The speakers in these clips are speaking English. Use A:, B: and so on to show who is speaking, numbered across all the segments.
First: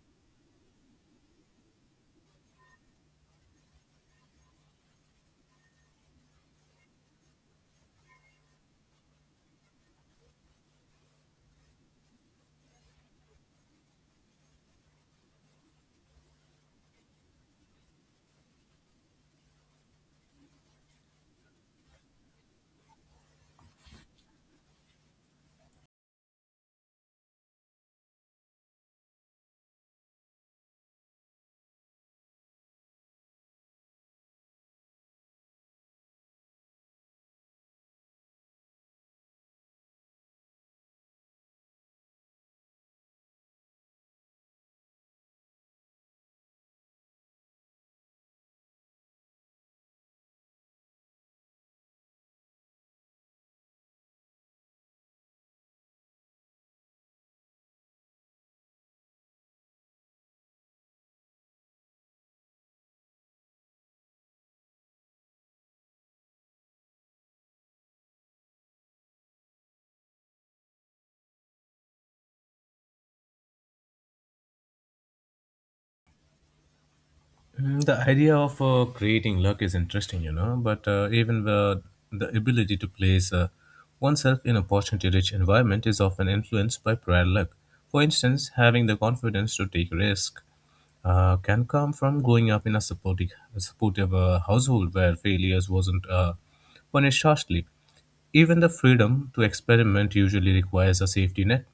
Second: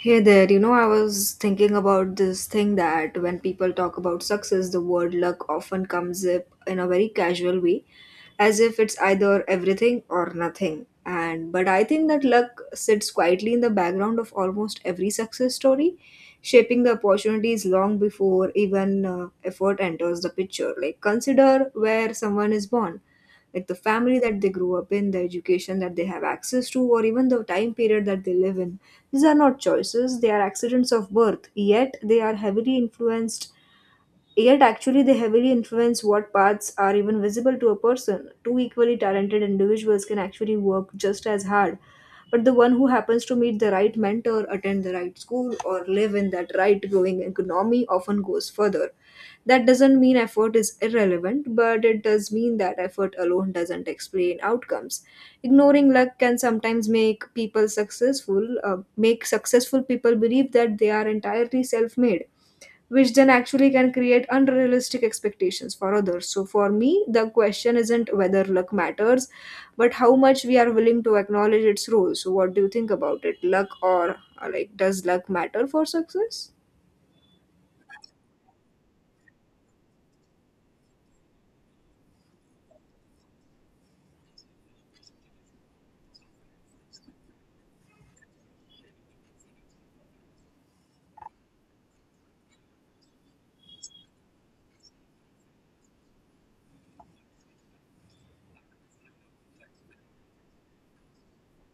A: Hey there, you know, I was thinking about this thing that when people talk about success, the word luck often comes up in a very casual way, as if it's either everything or nothing. And but I think that luck sits quietly in the background of almost every success story, shaping the opportunities long before even effort enters the picture. Like, consider where someone is born like the family that they grew up in, the education that they have access to, or even the time period that they live in. These are not choices, they are accidents of birth, Yet, actually, they heavily influence what paths are even visible to a person. Two equally talented individuals can actually work just as hard, but the one who happens to meet the right mentor, attend the right school, or live in that right growing economy often goes further. That doesn't mean effort is irrelevant, but it does mean that effort alone doesn't explain outcomes. Ignoring luck can sometimes make successful people believe that they are entirely self made, which then actually can create unrealistic expectations for others. So, for me, the question isn't whether luck matters, but how much we are willing to acknowledge its role. So, what do you think about it? Does luck matter for success?
B: Mm, the idea of creating luck is interesting, you know, but even the ability to place oneself in a opportunity rich environment is often influenced by prior luck. For instance, having the confidence to take risk can come from growing up in a supportive household where failures wasn't punished harshly. Even the freedom to experiment usually requires a safety net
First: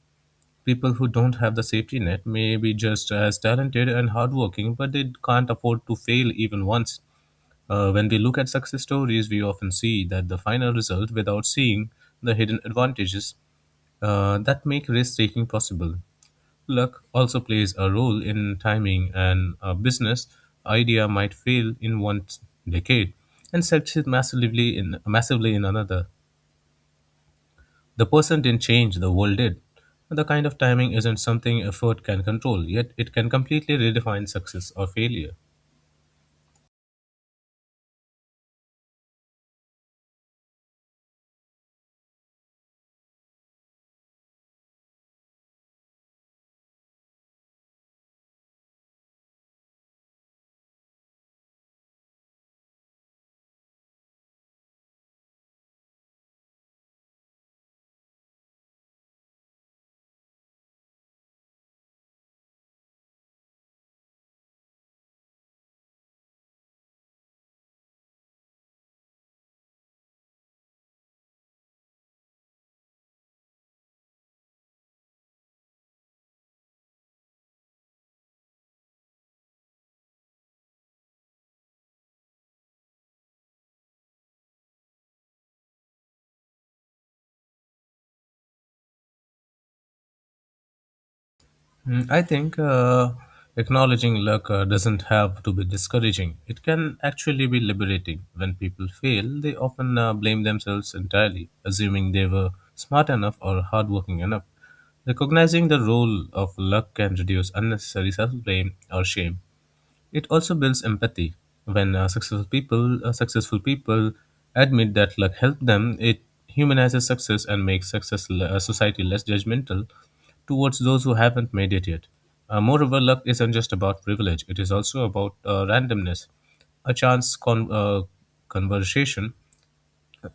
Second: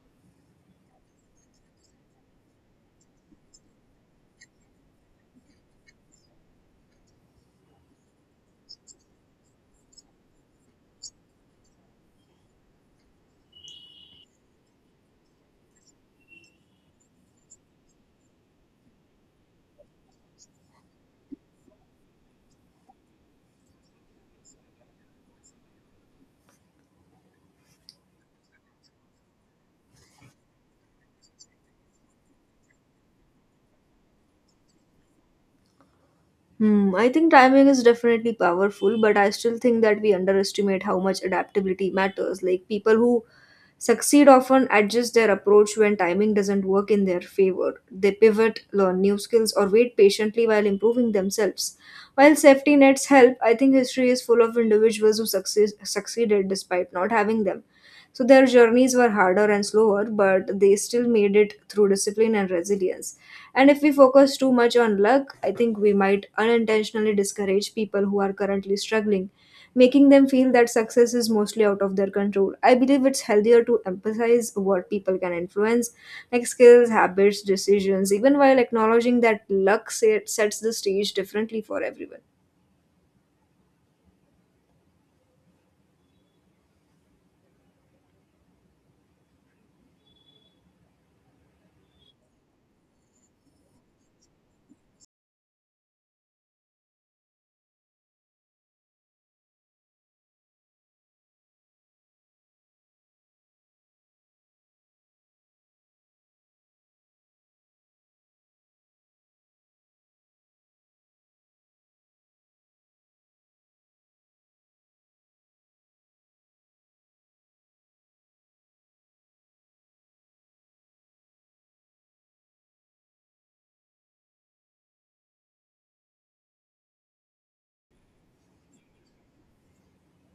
B: people who don't have the safety net may be just as talented and hardworking, but they can't afford to fail even once. When we look at success stories, we often see that the final result without seeing the hidden advantages that make risk taking possible. Luck also plays a role in timing, and a business idea might fail in one decade and succeed massively in another. The person didn't change, the world did. The kind of timing isn't something effort can control, yet it can completely redefine success or failure.
A: Hmm, I think timing is definitely powerful, but I still think that we underestimate how much adaptability matters. Like people who succeed often adjust their approach when timing doesn't work in their favor. They pivot, learn new skills, or wait patiently while improving themselves. While safety nets help, I think history is full of succeeded despite not having them. So their journeys were harder and slower, but they still made it through discipline and resilience. And if we focus too much on luck, I think we might unintentionally discourage people who are currently struggling, making them feel that success is mostly out of their control. I believe it's healthier to emphasize what people can influence, like skills, habits, decisions, even while acknowledging that sets the stage differently for everyone.
B: Mm, I think acknowledging luck doesn't have to be discouraging. It can actually be liberating. When people fail, they often blame themselves entirely, assuming they were smart enough or hardworking enough. Recognizing the role of luck can reduce unnecessary self blame or shame. It also builds empathy. When successful people admit that luck helped them, it humanizes success and makes society less judgmental towards those who haven't made it yet. Moreover, luck isn't just about privilege; it is also about randomness, a conversation,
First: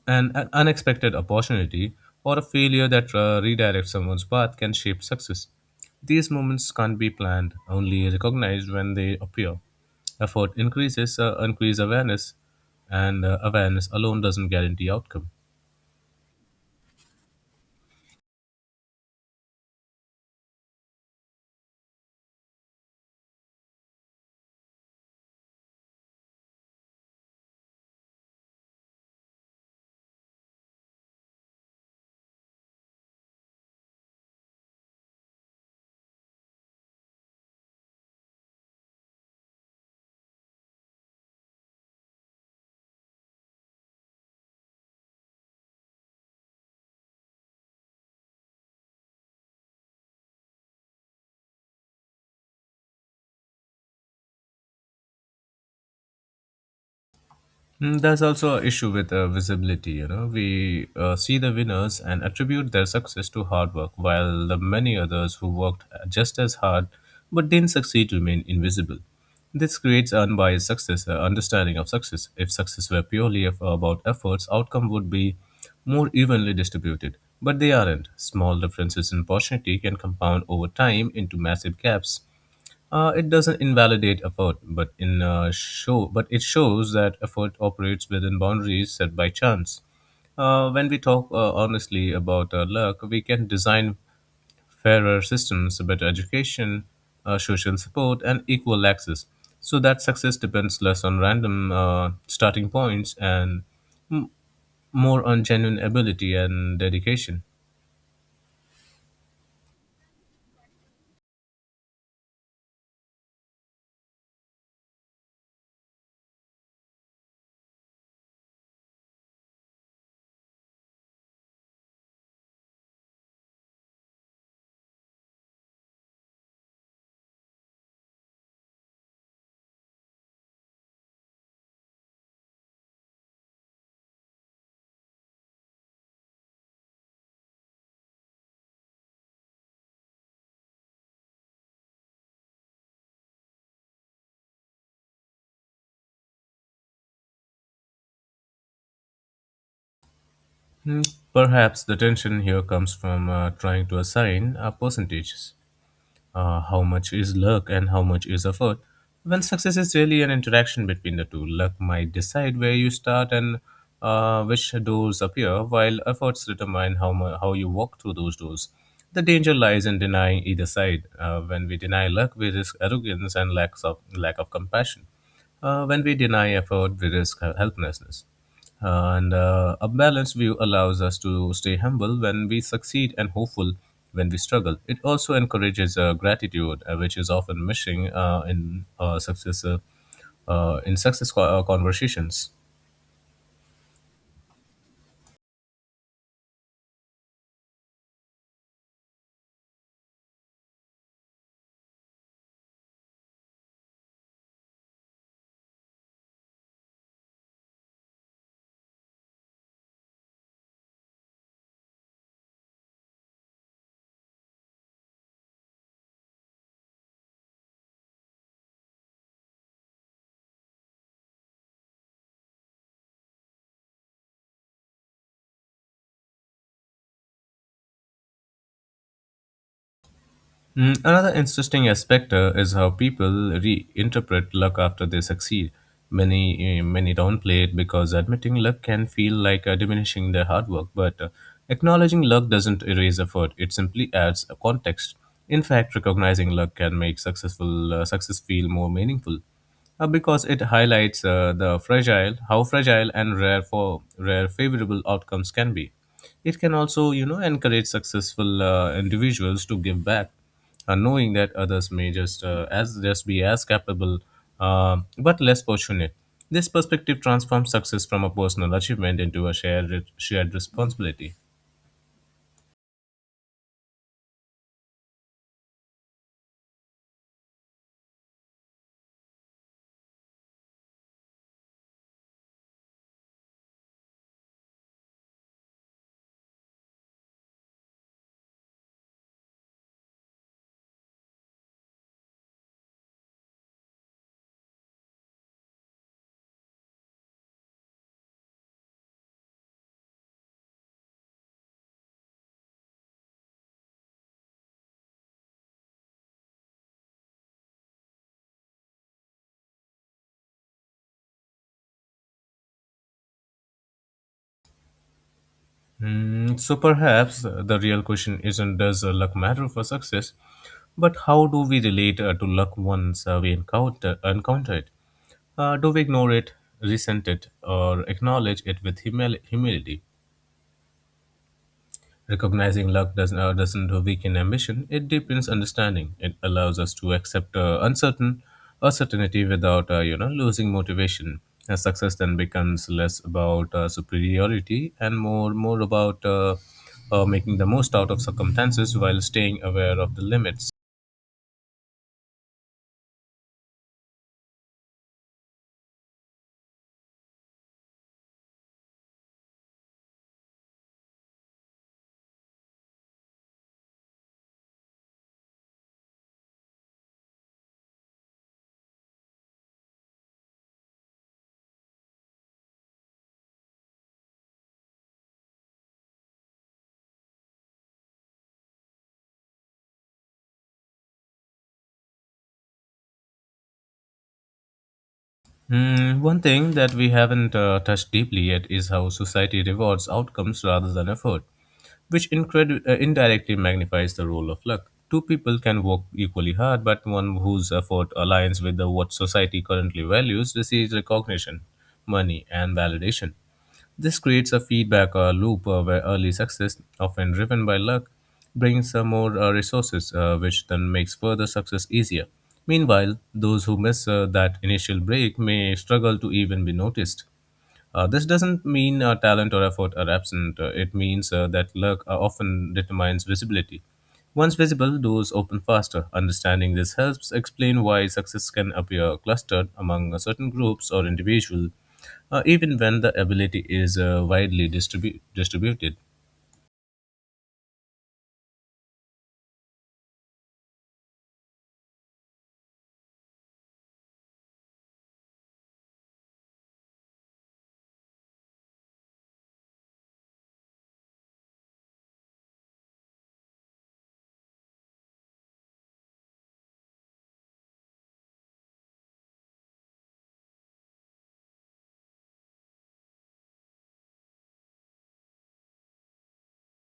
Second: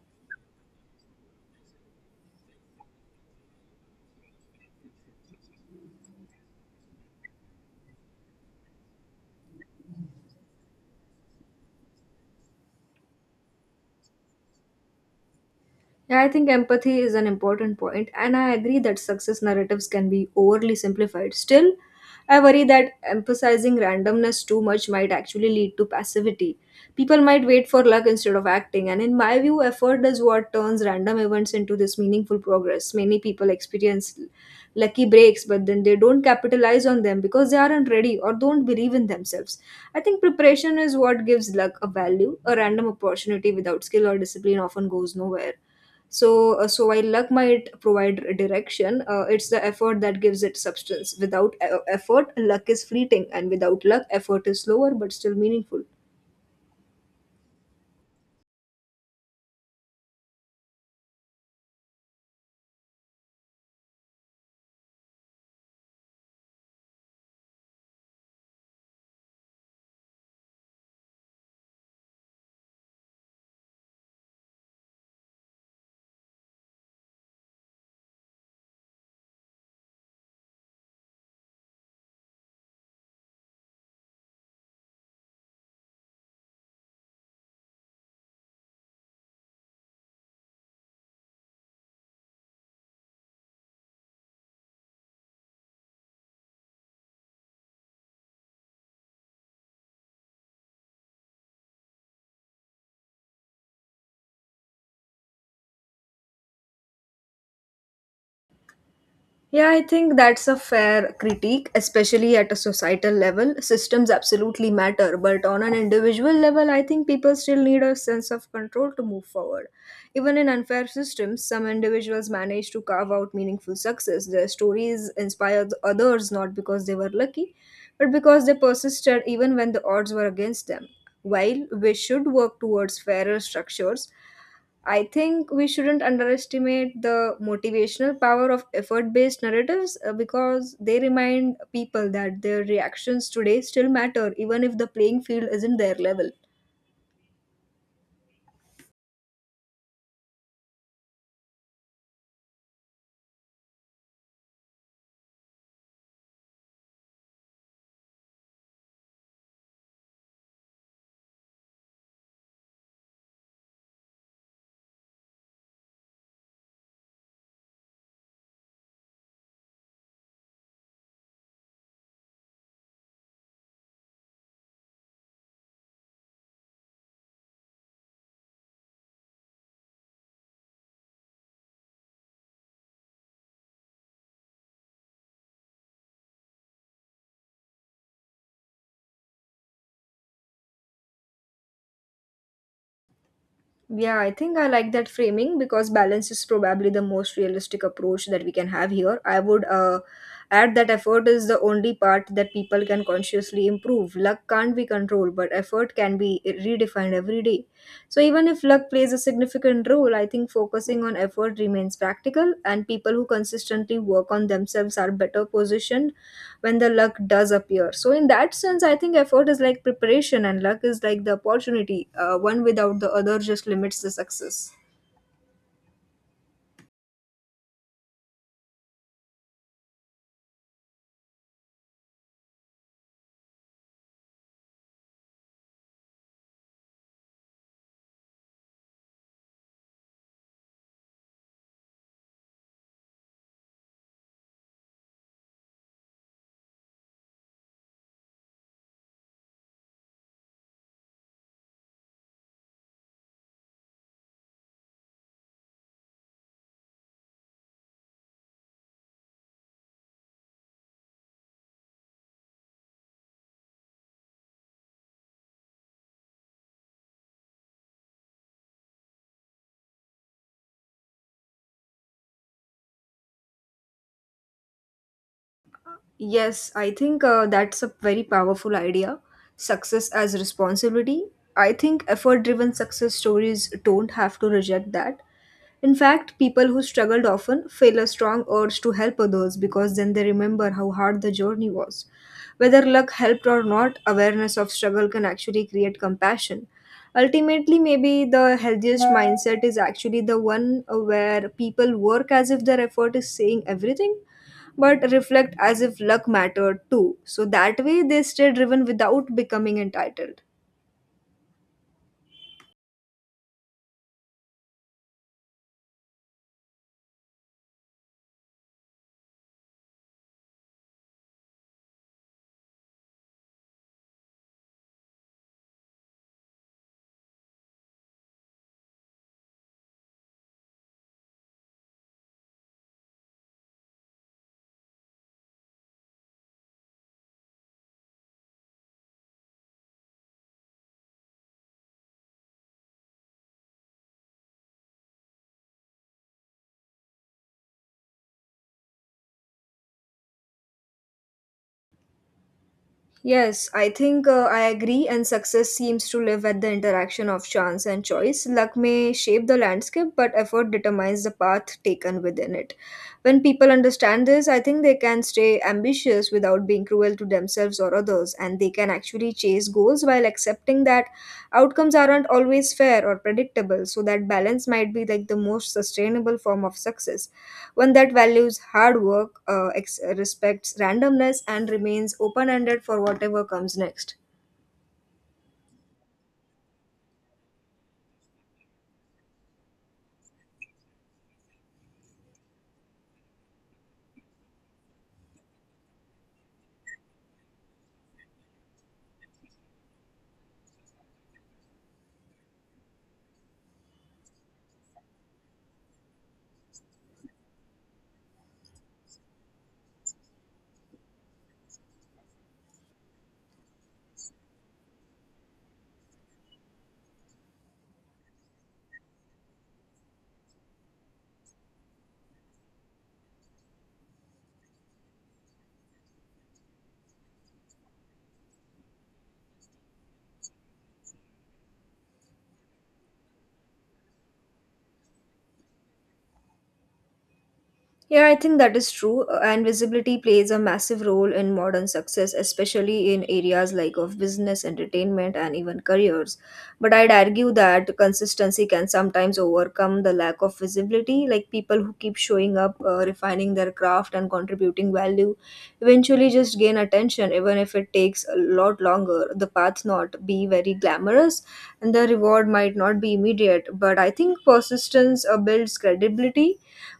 B: an unexpected opportunity or a failure that redirects someone's path can shape success. These moments can't be planned, only recognized when they appear. Increase awareness, and awareness alone doesn't guarantee outcome.
A: Yeah, I think empathy is an important point, and I agree that success narratives can be overly simplified. Still, I worry that emphasizing randomness too much might actually lead to passivity. People might wait for luck instead of acting, and in my view, effort is what turns random events into this meaningful progress. Many people experience lucky breaks, but then they don't capitalize on them because they aren't ready or don't believe in themselves. I think preparation is what gives luck a value. A random opportunity without skill or discipline often goes nowhere. So while luck might provide direction, it's the effort that gives it substance. Without effort, luck is fleeting, and without luck, effort is slower but still meaningful.
B: Mm, there's also an issue with visibility. You know, we see the winners and attribute their success to hard work, while the many others who worked just as hard but didn't succeed remain invisible. This creates understanding of success. If success were about efforts, outcome would be more evenly distributed. But they aren't. Small differences in opportunity can compound over time into massive gaps it doesn't invalidate effort, but it shows that effort operates within boundaries set by chance. When we talk honestly about luck, we can design fairer systems, better education, social support, and equal access, so that success depends less on random starting points and m- more on genuine ability and dedication.
A: Yeah, I think that's a fair critique, especially at a societal level. Systems absolutely matter, but on an individual level, I think people still need a sense of control to move forward. Even in unfair systems, some individuals manage to carve out meaningful success. Their stories inspire the others not because they were lucky, but because they persisted even when the odds were against them. While we should work towards fairer structures, I think we shouldn't underestimate the motivational power of effort based narratives because they remind people that their reactions today still matter, even if the playing field isn't their level.
B: Hmm, perhaps the tension here comes from trying to assign percentages. How much is luck and how much is effort. Well, success is really an interaction between the two. Luck might decide where you start and which doors appear, while efforts determine how you walk through those doors. The danger lies in denying either side. When we deny luck, we risk arrogance and lack of compassion. When we deny effort, we risk helplessness. And a balanced view allows us to stay humble when we succeed and hopeful when we struggle. It also encourages gratitude, which is often missing in success conversations.
A: Yeah, I think I like that framing because balance is probably the most realistic approach that we can have here. I would add that effort is the only part that people can consciously improve. Luck can't be controlled, but effort can be redefined every day. So, even if luck plays a significant role, I think focusing on effort remains practical, and people who consistently work on themselves are better positioned when the luck does appear. So in that sense, I think effort is like preparation and luck is like the opportunity. One without the other just limits the success.
B: Mm, another interesting aspect is how people reinterpret luck after they succeed. Many downplay it because admitting luck can feel like diminishing their hard work, but acknowledging luck doesn't erase effort. It simply adds a context. In fact, recognizing luck can make success feel more meaningful because it highlights how fragile and rare favorable outcomes can be. It can also, you know, encourage successful individuals to give back, knowing that others may just be as capable, but less fortunate. This perspective transforms success from a personal achievement into a shared responsibility.
A: Yes, I think that's a very powerful idea. Success as responsibility. I think effort driven success stories don't have to reject that. In fact, people who struggled often feel a strong urge to help others because then they remember how hard the journey was. Whether luck helped or not, awareness of struggle can actually create compassion. Ultimately, maybe the healthiest mindset is actually the one where people work as if their effort is saying everything but reflect as if luck mattered too. So that way they stay driven without becoming entitled.
B: Mm, so perhaps the real question isn't does luck matter for success, but how do we relate to luck once we encounter it? Do we ignore it, resent it, or acknowledge it with humility? Recognizing luck doesn't weaken ambition, it deepens understanding. It allows us to accept uncertainty without you know losing motivation. And success then becomes less about superiority and more about making the most out of circumstances while staying aware of the limits.
A: Yes, I think I agree, and success seems to live at the interaction of chance and choice. Luck may shape the landscape, but effort determines the path taken within it. When people understand this, I think they can stay ambitious without being cruel to themselves or others, and they can actually chase goals while accepting that outcomes aren't always fair or predictable. So, that balance might be like the most sustainable form of success, one that values hard work, respects randomness, and remains open ended for whatever comes next.
B: Mm, one thing that we haven't touched deeply yet is how society rewards outcomes rather than effort, which indirectly magnifies the role of luck. Two people can work equally hard, but one whose effort aligns with what society currently values receives recognition, money, and validation. This creates a feedback loop where early success, often driven by luck, brings more resources, which then makes further success easier. Meanwhile, those who miss that initial break may struggle to even be noticed. This doesn't mean talent or effort are absent. It means that luck often determines visibility. Once visible, doors open faster. Understanding this helps explain why success can appear clustered among certain groups or individuals, even when the ability is widely distributed.
A: Yeah, I think that is true. And visibility plays a massive role in modern success, especially in areas like of business, entertainment, and even careers. But I'd argue that consistency can sometimes overcome the lack of visibility. Like people who keep showing up, refining their craft, and contributing value, eventually just gain attention, even if it takes a lot longer. The path not be very glamorous, and the reward might not be immediate. But I think persistence builds credibility.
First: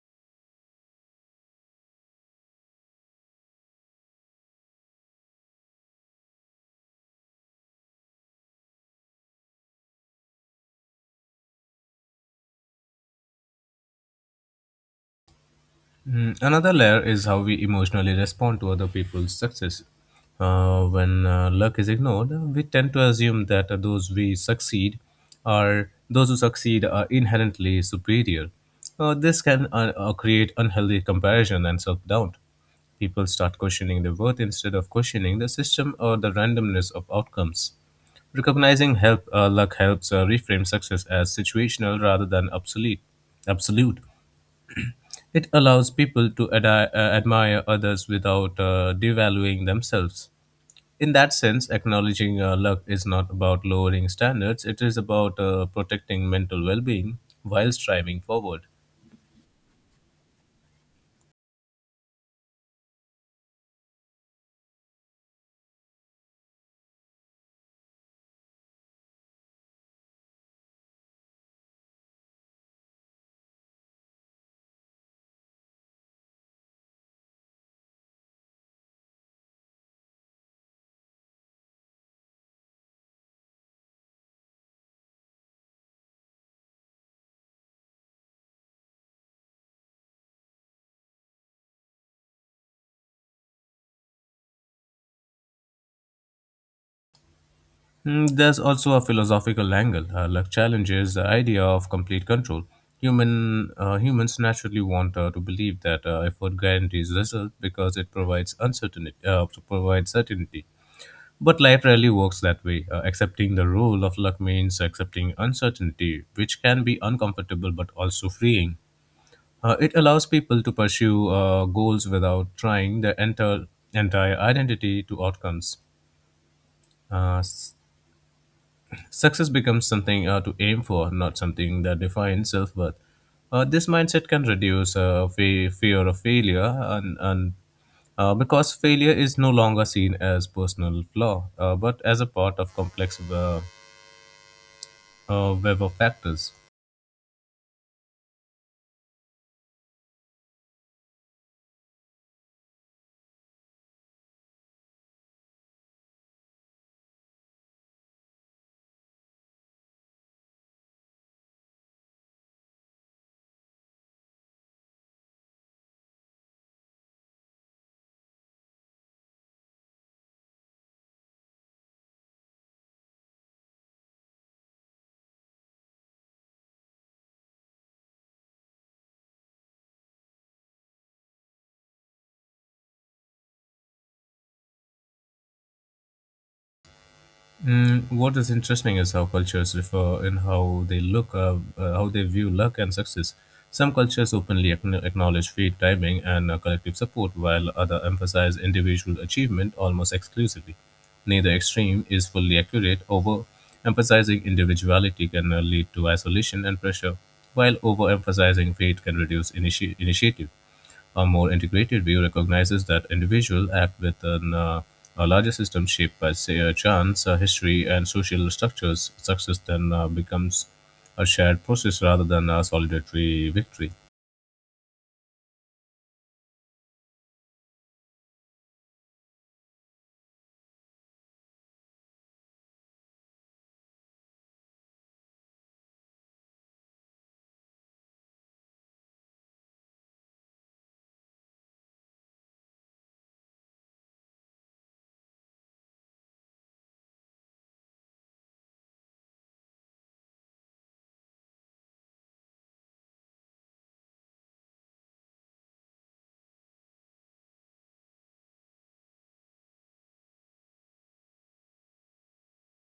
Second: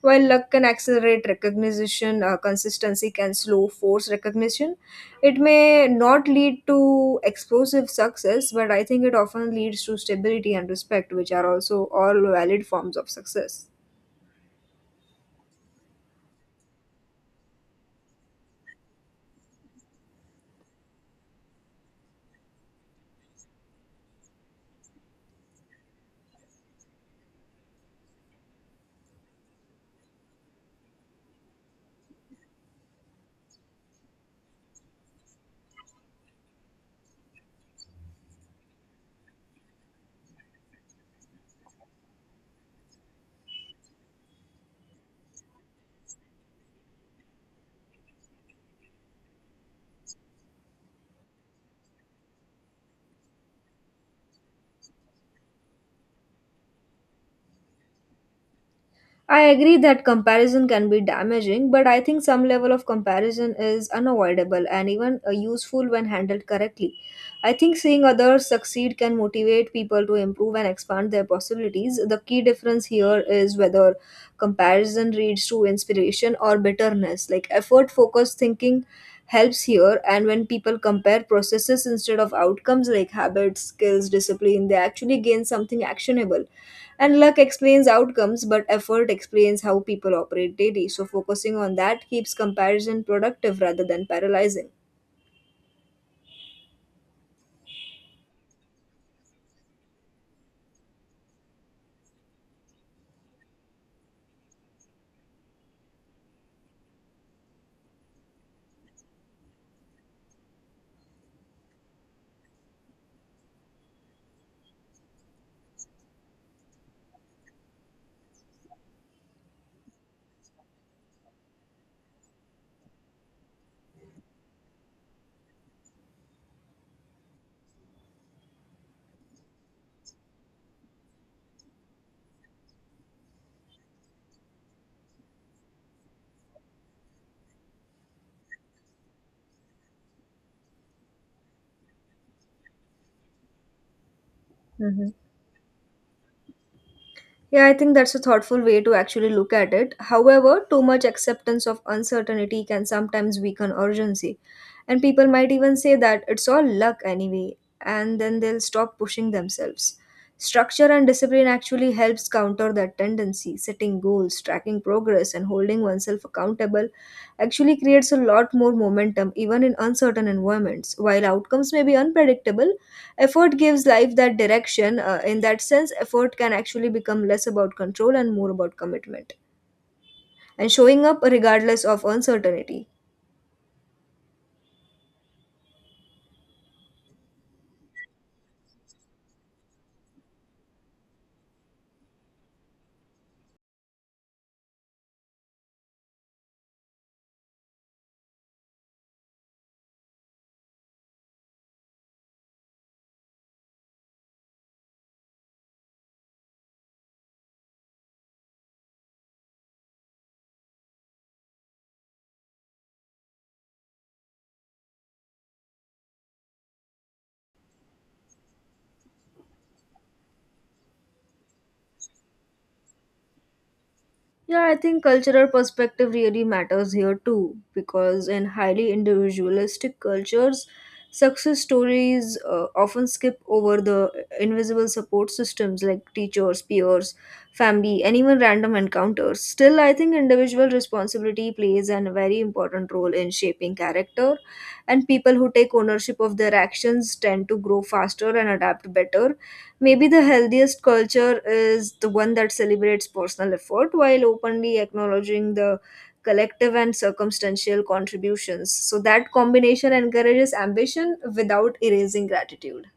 A: While luck can accelerate recognition, consistency can slow force recognition. It may not lead to explosive success, but I think it often leads to stability and respect, which are also all valid forms of success.
B: Mm, another layer is how we emotionally respond to other people's success. When luck is ignored, we tend to assume that those we succeed are those who succeed are inherently superior. This can create unhealthy comparison and self-doubt. People start questioning their worth instead of questioning the system or the randomness of outcomes. Recognizing help luck helps reframe success as situational rather than absolute. It allows people to admire others without devaluing themselves. In that sense, acknowledging luck is not about lowering standards, it is about protecting mental well being while striving forward.
A: I agree that comparison can be damaging, but I think some level of comparison is unavoidable and even useful when handled correctly. I think seeing others succeed can motivate people to improve and expand their possibilities. The key difference here is whether comparison leads to inspiration or bitterness. Like effort focused thinking helps here, and when people compare processes instead of outcomes like habits, skills, discipline, they actually gain something actionable, and luck explains outcomes, but effort explains how people operate daily. So focusing on that keeps comparison productive rather than paralyzing.
B: Mm, there's also a philosophical angle. Luck challenges the idea of complete control. Humans naturally want to believe that effort guarantees result because it provides provides certainty. But life rarely works that way. Accepting the role of luck means accepting uncertainty, which can be uncomfortable but also freeing. It allows people to pursue goals without trying their entire identity to outcomes. Uh, s- success becomes something to aim for, not something that defines self worth. This mindset can reduce fear of failure and because failure is no longer seen as personal flaw, but as a part of complex web of factors.
A: Yeah, I think that's a thoughtful way to actually look at it. However, too much acceptance of uncertainty can sometimes weaken urgency. And people might even say that it's all luck anyway, and then they'll stop pushing themselves. Structure and discipline actually helps counter that tendency. Setting goals, tracking progress, and holding oneself accountable actually creates a lot more momentum even in uncertain environments. While outcomes may be unpredictable, effort gives life that direction. In that sense, effort can actually become less about control and more about commitment and showing up regardless of uncertainty.
B: Mm, what is interesting is how cultures differ in how they how they view luck and success. Some cultures openly acknowledge fate, timing, and collective support, while others emphasize individual achievement almost exclusively. Neither extreme is fully accurate. Overemphasizing individuality can lead to isolation and pressure, while overemphasizing fate can reduce initiative. A more integrated view recognizes that individuals act within a larger system shaped by, say, chance, history, and social structures. Success then becomes a shared process rather than a solitary victory.
A: Yeah, I think cultural perspective really matters here too, because in highly individualistic cultures, success stories often skip over the invisible support systems like teachers, peers, family, and even random encounters. Still, I think individual responsibility plays a very important role in shaping character, and people who take ownership of their actions tend to grow faster and adapt better. Maybe the healthiest culture is the one that celebrates personal effort while openly acknowledging the collective and circumstantial contributions. So that combination encourages ambition without erasing gratitude.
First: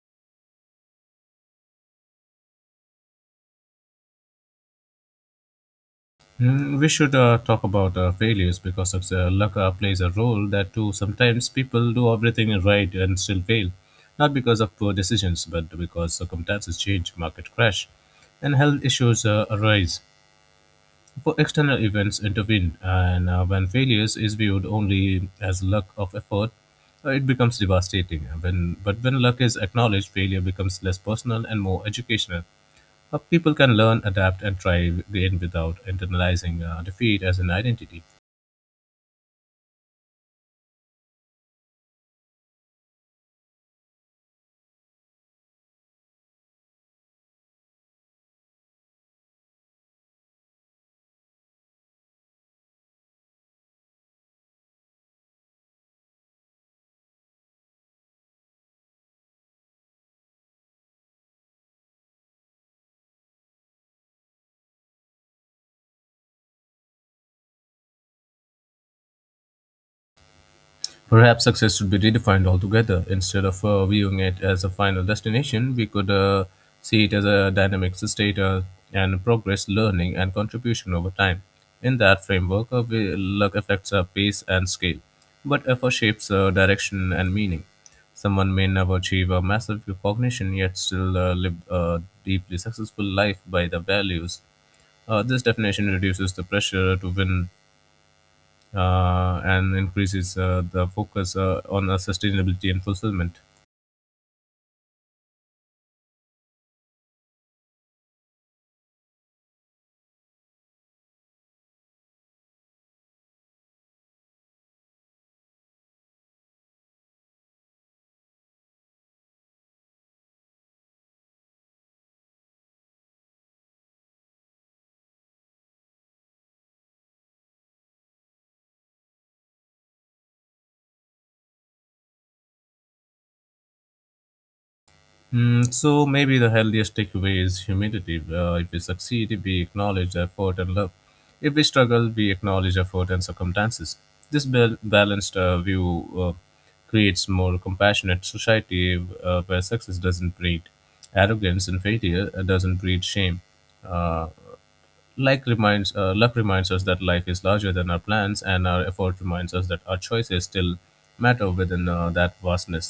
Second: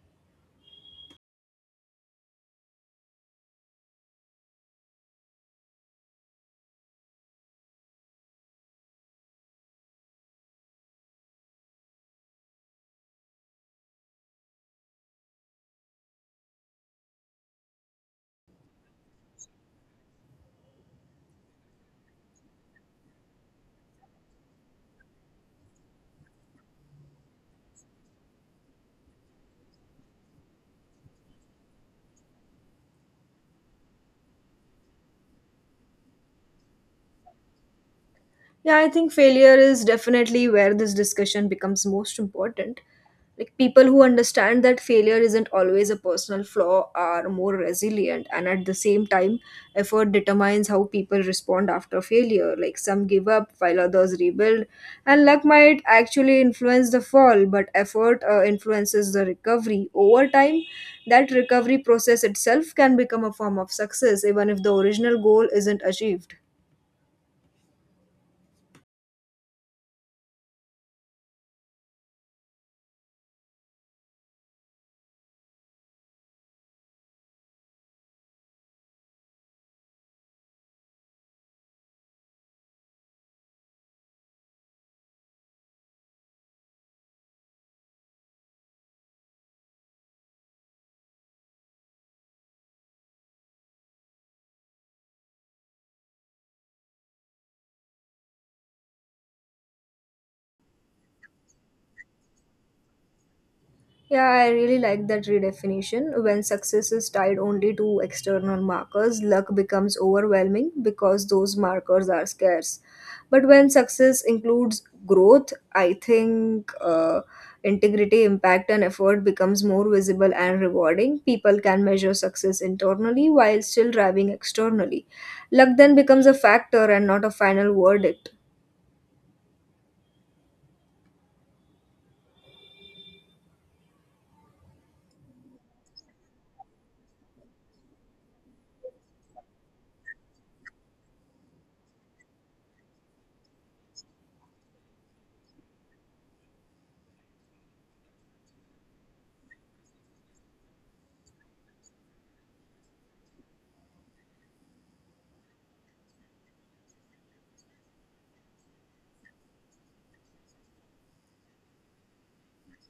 B: Mm, we should talk about failures because of the luck plays a role that too. Sometimes people do everything right and still fail, not because of poor decisions, but because circumstances change, market crash, and health issues arise. For external events intervene, and when failures is viewed only as luck of effort, it becomes devastating. But when luck is acknowledged, failure becomes less personal and more educational. People can learn, adapt, and try again without internalizing defeat as an identity.
A: Yeah, I think failure is definitely where this discussion becomes most important. Like people who understand that failure isn't always a personal flaw are more resilient, and at the same time, effort determines how people respond after failure. Like some give up while others rebuild, and luck might actually influence the fall, but effort influences the recovery. Over time, that recovery process itself can become a form of success, even if the original goal isn't achieved.
B: Perhaps success should be redefined altogether. Instead of viewing it as a final destination, we could see it as a dynamic state and progress, learning, and contribution over time. In that framework, luck affects our pace and scale, but effort shapes direction and meaning. Someone may never achieve a massive recognition yet still live a deeply successful life by the values. This definition reduces the pressure to win and increases the focus on sustainability and fulfillment.
A: Yeah, I really like that redefinition. When success is tied only to external markers, luck becomes overwhelming because those markers are scarce. But when success includes growth, I think integrity, impact, and effort becomes more visible and rewarding. People can measure success internally while still driving externally. Luck then becomes a factor and not a final verdict.
B: Mm, so maybe the healthiest takeaway is humility. If we succeed, we acknowledge effort and love. If we struggle, we acknowledge effort and circumstances. This balanced view creates more compassionate society where success doesn't breed arrogance and failure doesn't breed shame. Uh, luck reminds us that life is larger than our plans, and our effort reminds us that our choices still matter within that vastness.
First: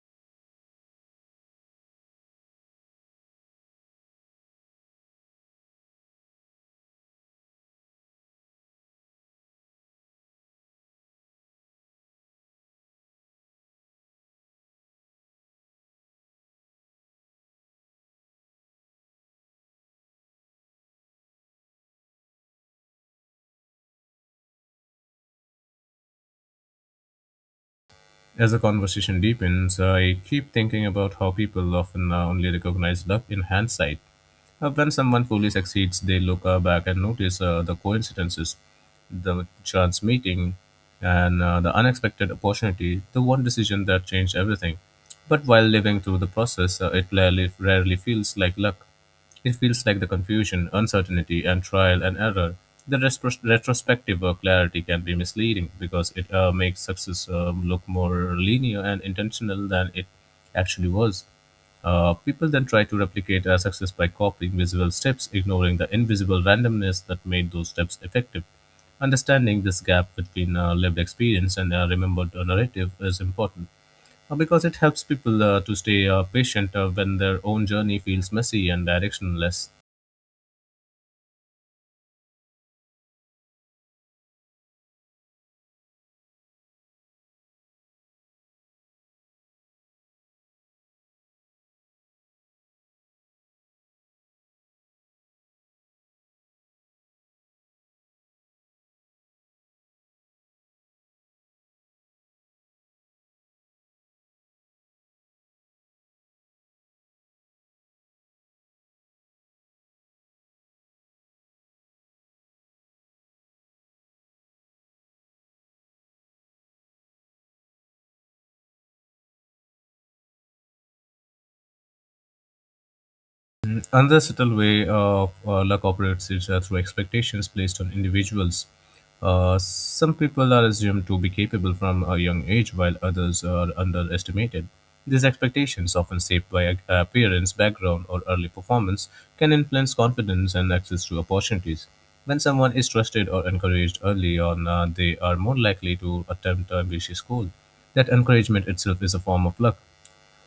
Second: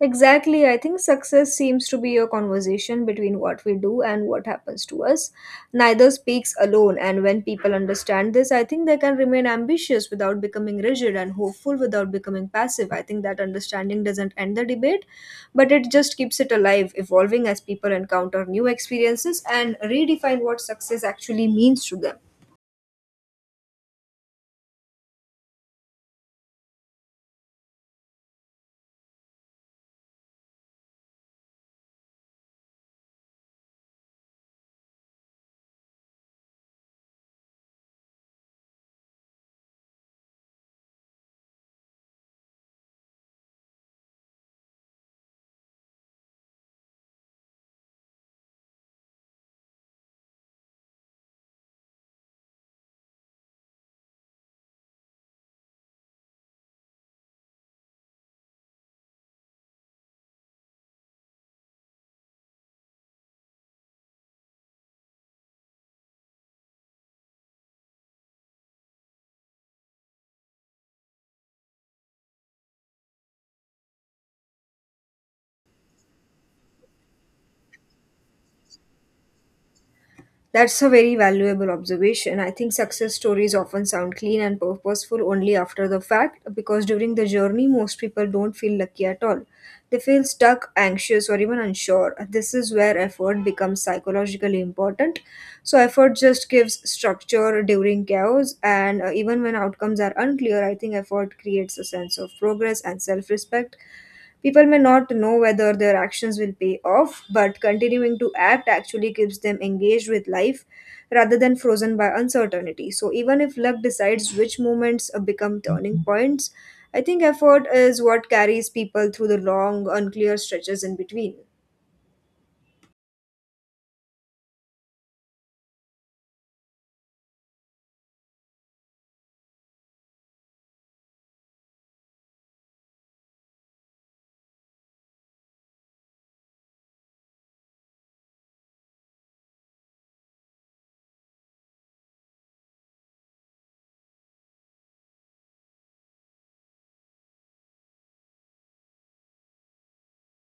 A: Exactly. I think success seems to be a conversation between what we do and what happens to us. Neither speaks alone, and when people understand this, I think they can remain ambitious without becoming rigid and hopeful without becoming passive. I think that understanding doesn't end the debate, but it just keeps it alive, evolving as people encounter new experiences and redefine what success actually means to them.
B: As the conversation deepens, I keep thinking about how people often only recognize luck in hindsight. When someone fully succeeds, they look back and notice the coincidences, the chance meeting, and the unexpected opportunity, the one decision that changed everything. But while living through the process, it rarely feels like luck. It feels like the confusion, uncertainty, and trial and error. The retrospective clarity can be misleading because it makes success look more linear and intentional than it actually was. People then try to replicate a success by copying visible steps, ignoring the invisible randomness that made those steps effective. Understanding this gap between lived experience and remembered narrative is important because it helps people to stay patient when their own journey feels messy and directionless.
A: That's a very valuable observation. I think success stories often sound clean and purposeful only after the fact because during the journey, most people don't feel lucky at all. They feel stuck, anxious, or even unsure. This is where effort becomes psychologically important. So, effort just gives structure during chaos, and even when outcomes are unclear, I think effort creates a sense of progress and self respect. People may not know whether their actions will pay off, but continuing to act actually keeps them engaged with life rather than frozen by uncertainty. So, even if luck decides which moments become turning points, I think effort is what carries people through the long, unclear stretches in between.
B: Another subtle way of luck operates is through expectations placed on individuals. Some people are assumed to be capable from a young age, while others are underestimated. These expectations, often shaped by appearance, background, or early performance, can influence confidence and access to opportunities. When someone is trusted or encouraged early on, they are more likely to attempt ambitious goals. That encouragement itself is a form of luck.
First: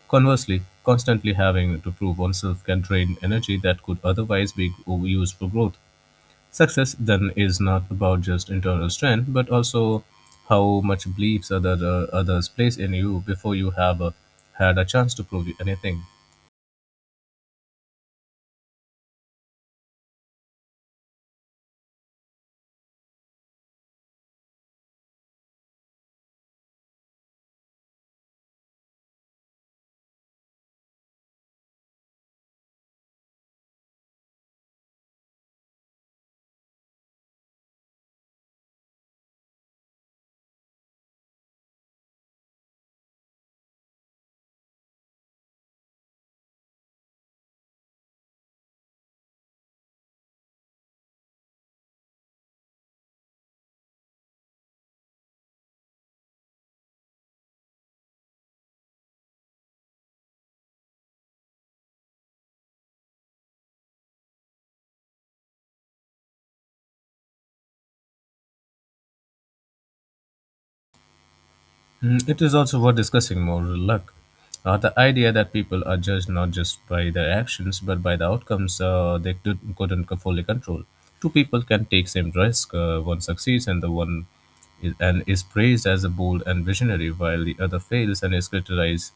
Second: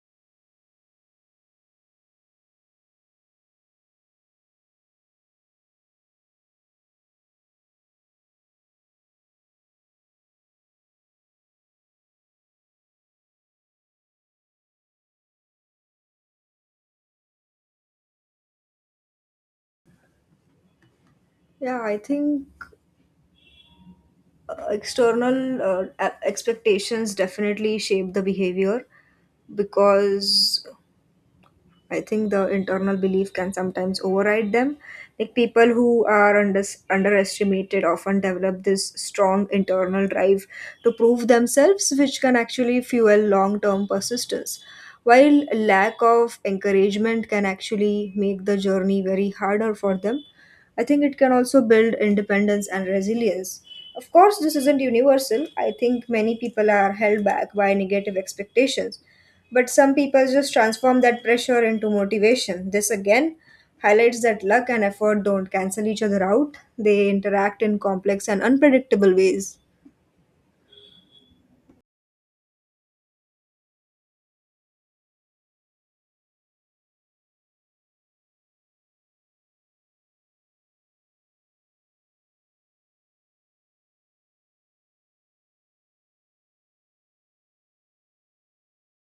B: Conversely, constantly having to prove oneself can drain energy that could otherwise be used for growth. Success, then, is not about just internal strength, but also how much beliefs others place in you before you have had a chance to prove anything.
A: Yeah, I think external expectations definitely shape the behavior because I think the internal belief can sometimes override them. Like people who are underestimated often develop this strong internal drive to prove themselves, which can actually fuel long term persistence. While lack of encouragement can actually make the journey very harder for them, I think it can also build independence and resilience. Of course, this isn't universal. I think many people are held back by negative expectations. But some people just transform that pressure into motivation. This again highlights that luck and effort don't cancel each other out, they interact in complex and unpredictable ways.
B: Mm, it is also worth discussing moral luck. The idea that people are judged not just by their actions but by the outcomes they couldn't fully control. Two people can take same risk. One succeeds and the one is praised as a bold and visionary, while the other fails and is criticized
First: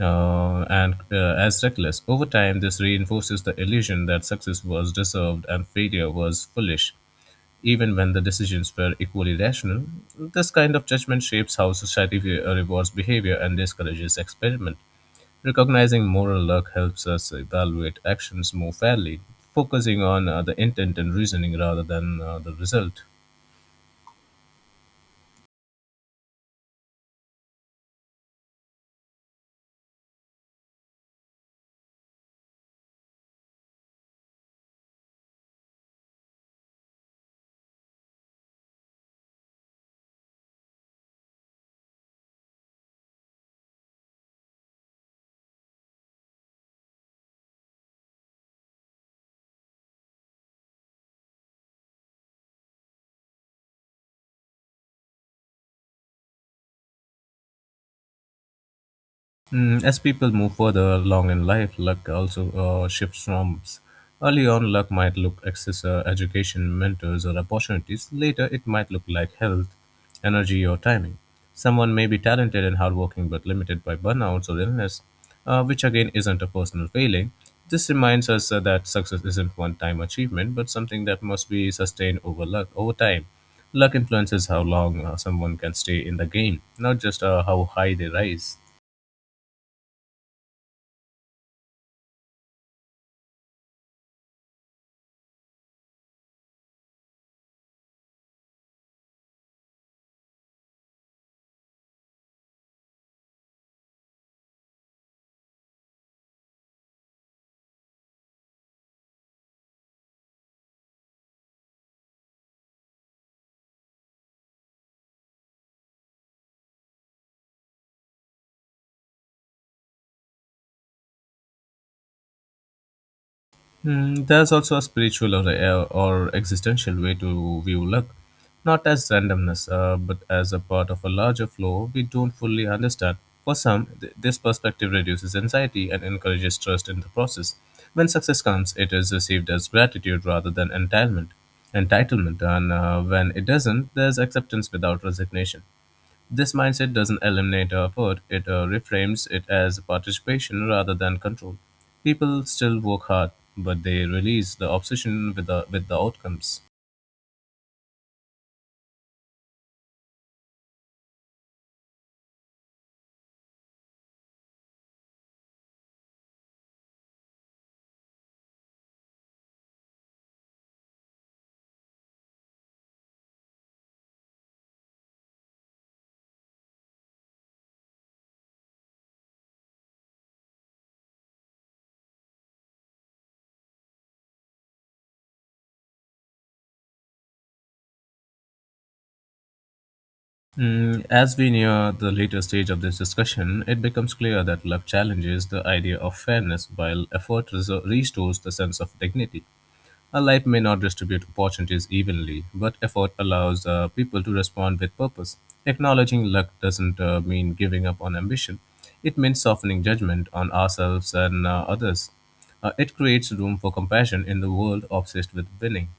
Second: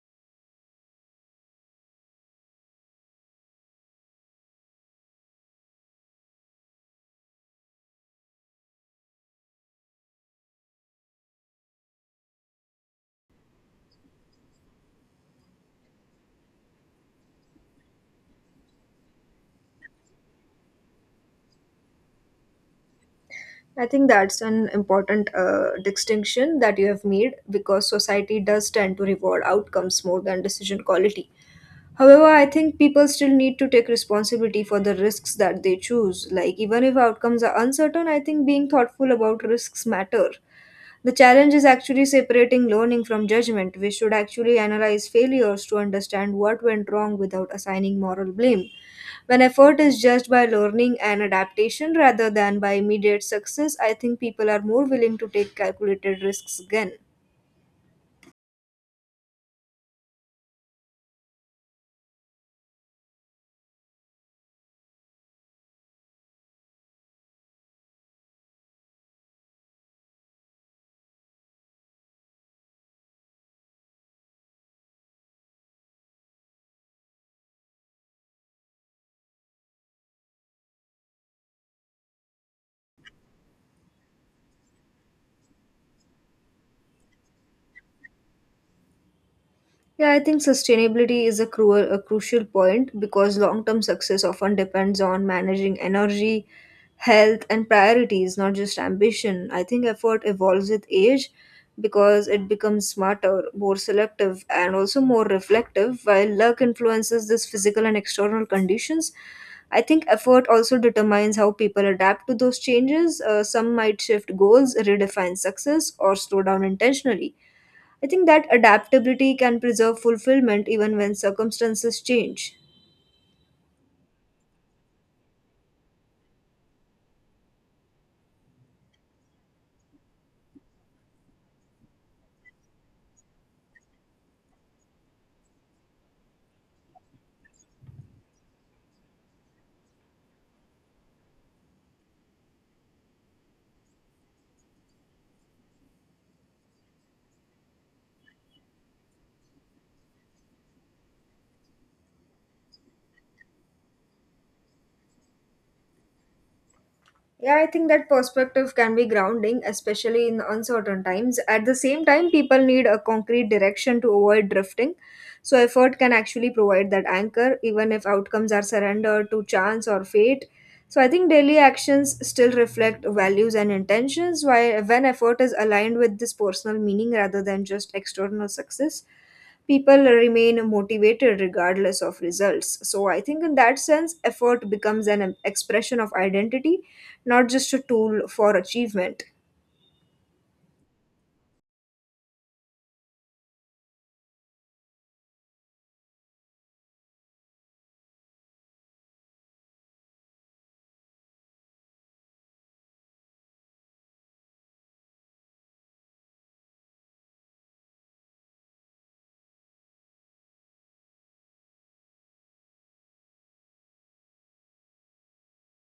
B: and as reckless. Over time, this reinforces the illusion that success was deserved and failure was foolish, even when the decisions were equally rational. This kind of judgment shapes how society rewards behavior and discourages experiment. Recognizing moral luck helps us evaluate actions more fairly, focusing on the intent and reasoning rather than the result.
A: I think that's an important distinction that you have made because society does tend to reward outcomes more than decision quality. However, I think people still need to take responsibility for the risks that they choose. Like, even if outcomes are uncertain, I think being thoughtful about risks matter. The challenge is actually separating learning from judgment. We should actually analyze failures to understand what went wrong without assigning moral blame. When effort is judged by learning and adaptation rather than by immediate success, I think people are more willing to take calculated risks again.
B: Mm, as people move further along in life, luck also shifts norms. Early on, luck might look access, education, mentors, or opportunities. Later, it might look like health, energy, or timing. Someone may be talented and hardworking but limited by burnouts or illness, which again isn't a personal failing. This reminds us that success isn't one-time achievement, but something that must be sustained over luck over time. Luck influences how long someone can stay in the game, not just how high they rise.
A: Yeah, I think sustainability is a crucial point because long term success often depends on managing energy, health, and priorities, not just ambition. I think effort evolves with age because it becomes smarter, more selective, and also more reflective. While luck influences this physical and external conditions, I think effort also determines how people adapt to those changes. Some might shift goals, redefine success, or slow down intentionally. I think that adaptability can preserve fulfillment even when circumstances change.
B: Mm, there's also a spiritual or existential way to view luck, not as randomness, but as a part of a larger flow we don't fully understand. For some, this perspective reduces anxiety and encourages trust in the process. When success comes, it is received as gratitude rather than entitlement. Entitlement, and When it doesn't, there's acceptance without resignation. This mindset doesn't eliminate effort, it reframes it as participation rather than control. People still work hard, but they release the obsession with with the outcomes.
A: Yeah, I think that perspective can be grounding, especially in uncertain times. At the same time, people need a concrete direction to avoid drifting. So, effort can actually provide that anchor, even if outcomes are surrendered to chance or fate. So, I think daily actions still reflect values and intentions, while when effort is aligned with this personal meaning rather than just external success, people remain motivated regardless of results. So I think in that sense, effort becomes an expression of identity, not just a tool for achievement.
B: Mm, as we near the later stage of this discussion, it becomes clear that luck challenges the idea of fairness while effort restores the sense of dignity. Life may not distribute opportunities evenly, but effort allows people to respond with purpose. Acknowledging luck doesn't mean giving up on ambition, it means softening judgment on ourselves and others. It creates room for compassion in the world obsessed with winning.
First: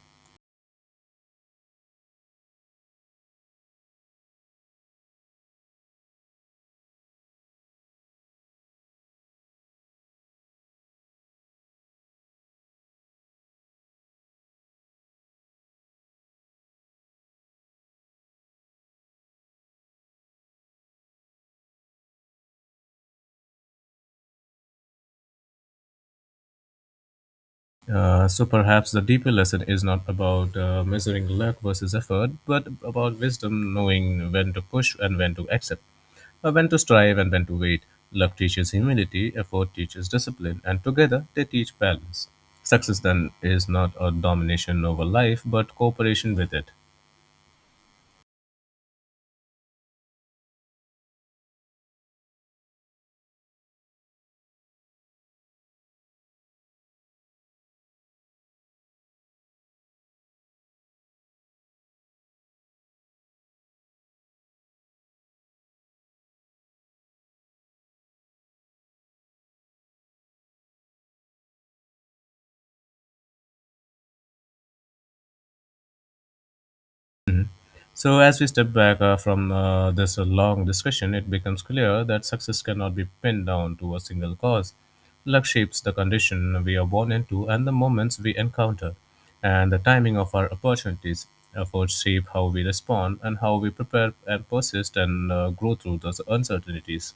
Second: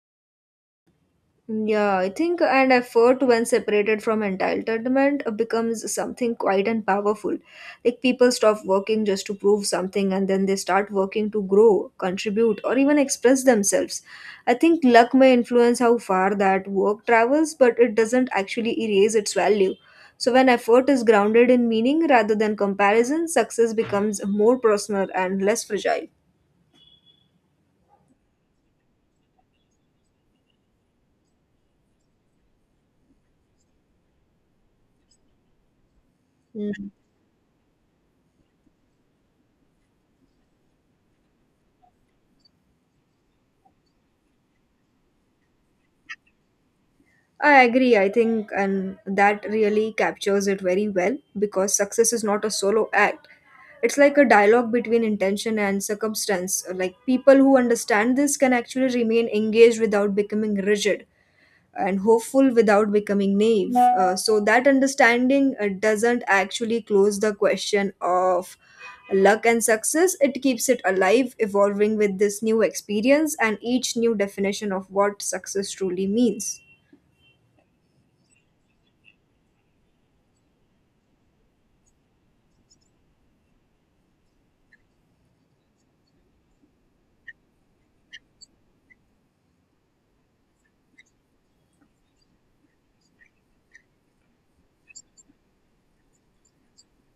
A: Yeah, I think and effort when separated from entitlement becomes something quite and powerful. Like people stop working just to prove something and then they start working to grow, contribute, or even express themselves. I think luck may influence how far that work travels, but it doesn't actually erase its value. So when effort is grounded in meaning rather than comparison, success becomes more personal and less fragile.
B: So perhaps the deeper lesson is not about measuring luck versus effort, but about wisdom knowing when to push and when to accept. When to
A: Hmm.
B: strive and when to wait. Love teaches humility, effort teaches discipline, and together they teach balance. Success then is not a domination over life, but cooperation with it.
A: I agree, I think, and that really captures it very well because success is not a solo act. It's like a dialogue between intention and circumstance. Like people who understand this can actually remain engaged without becoming rigid and hopeful without becoming naive. So that understanding doesn't actually close the question of luck and success. It keeps it alive, evolving with this new experience and each new definition of what success truly means.
B: So, as we step back from this long discussion, it becomes clear that success cannot be pinned down to a single cause. Luck shapes the condition we are born into and the moments we encounter, and the timing of our opportunities. Efforts shape how we respond and how we prepare and persist and grow through those uncertainties.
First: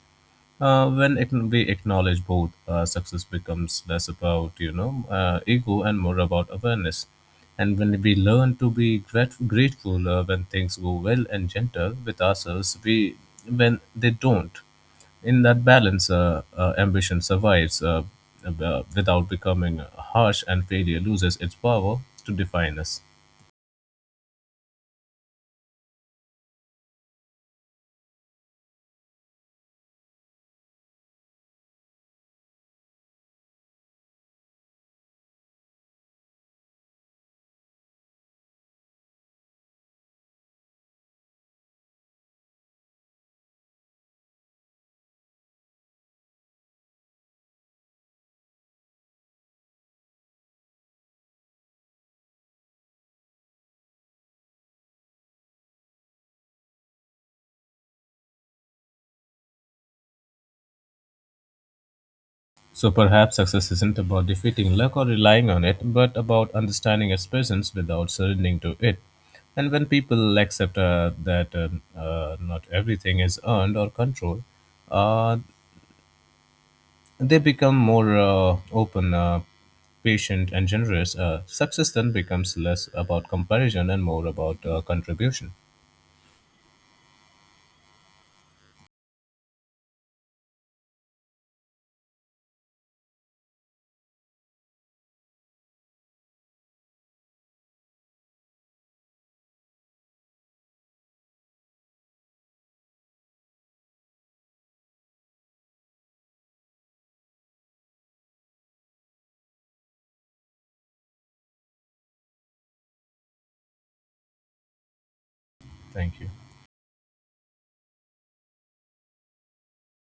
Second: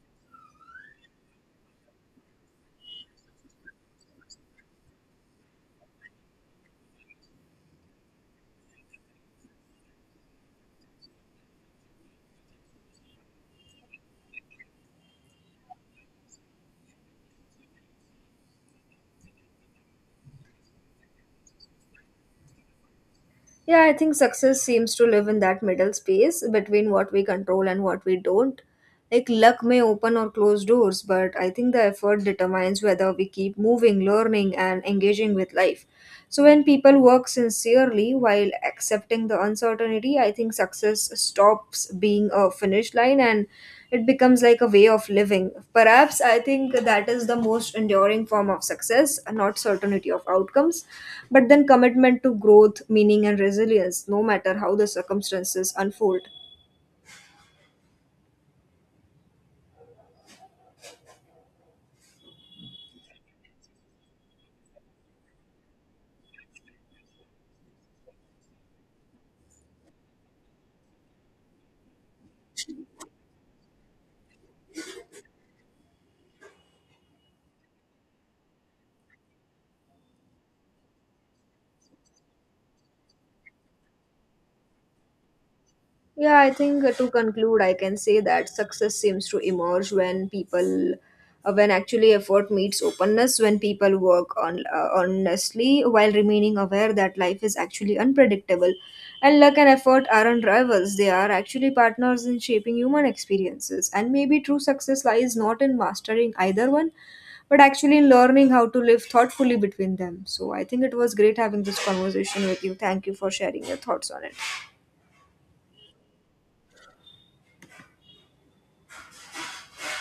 B: When we acknowledge both, success becomes less about ego and more about awareness. And when we learn to be grateful when things go well and gentle with ourselves, we when they don't. In that balance, ambition survives without becoming harsh, and failure loses its power to define us.
A: Yeah, I think success seems to live in that middle space between what we control and what we don't. Like luck may open or close doors, but I think the effort determines whether we keep moving, learning, and engaging with life. So when people work sincerely while accepting the uncertainty, I think success stops being a finish line and it becomes like a way of living. Perhaps I think that is the most enduring form of success, not certainty of outcomes, but then commitment to growth, meaning, and resilience, no matter how the circumstances unfold.
B: So perhaps success isn't about defeating luck or relying on it, but about understanding its presence without surrendering to it. And when people accept that not everything is earned or controlled, uh, they become more open, patient, and generous. Success then becomes less about comparison and more about contribution.
A: Yeah, I think to conclude, I can say that success seems to emerge when when actually effort meets openness, when people work on honestly while remaining aware that life is actually unpredictable, and luck and effort aren't rivals; they are actually partners in shaping human experiences. And maybe true success lies not in mastering either one, but actually in learning how to live thoughtfully between them. So I think it was great having this conversation with you. Thank you for sharing your thoughts on it.
B: Thank you.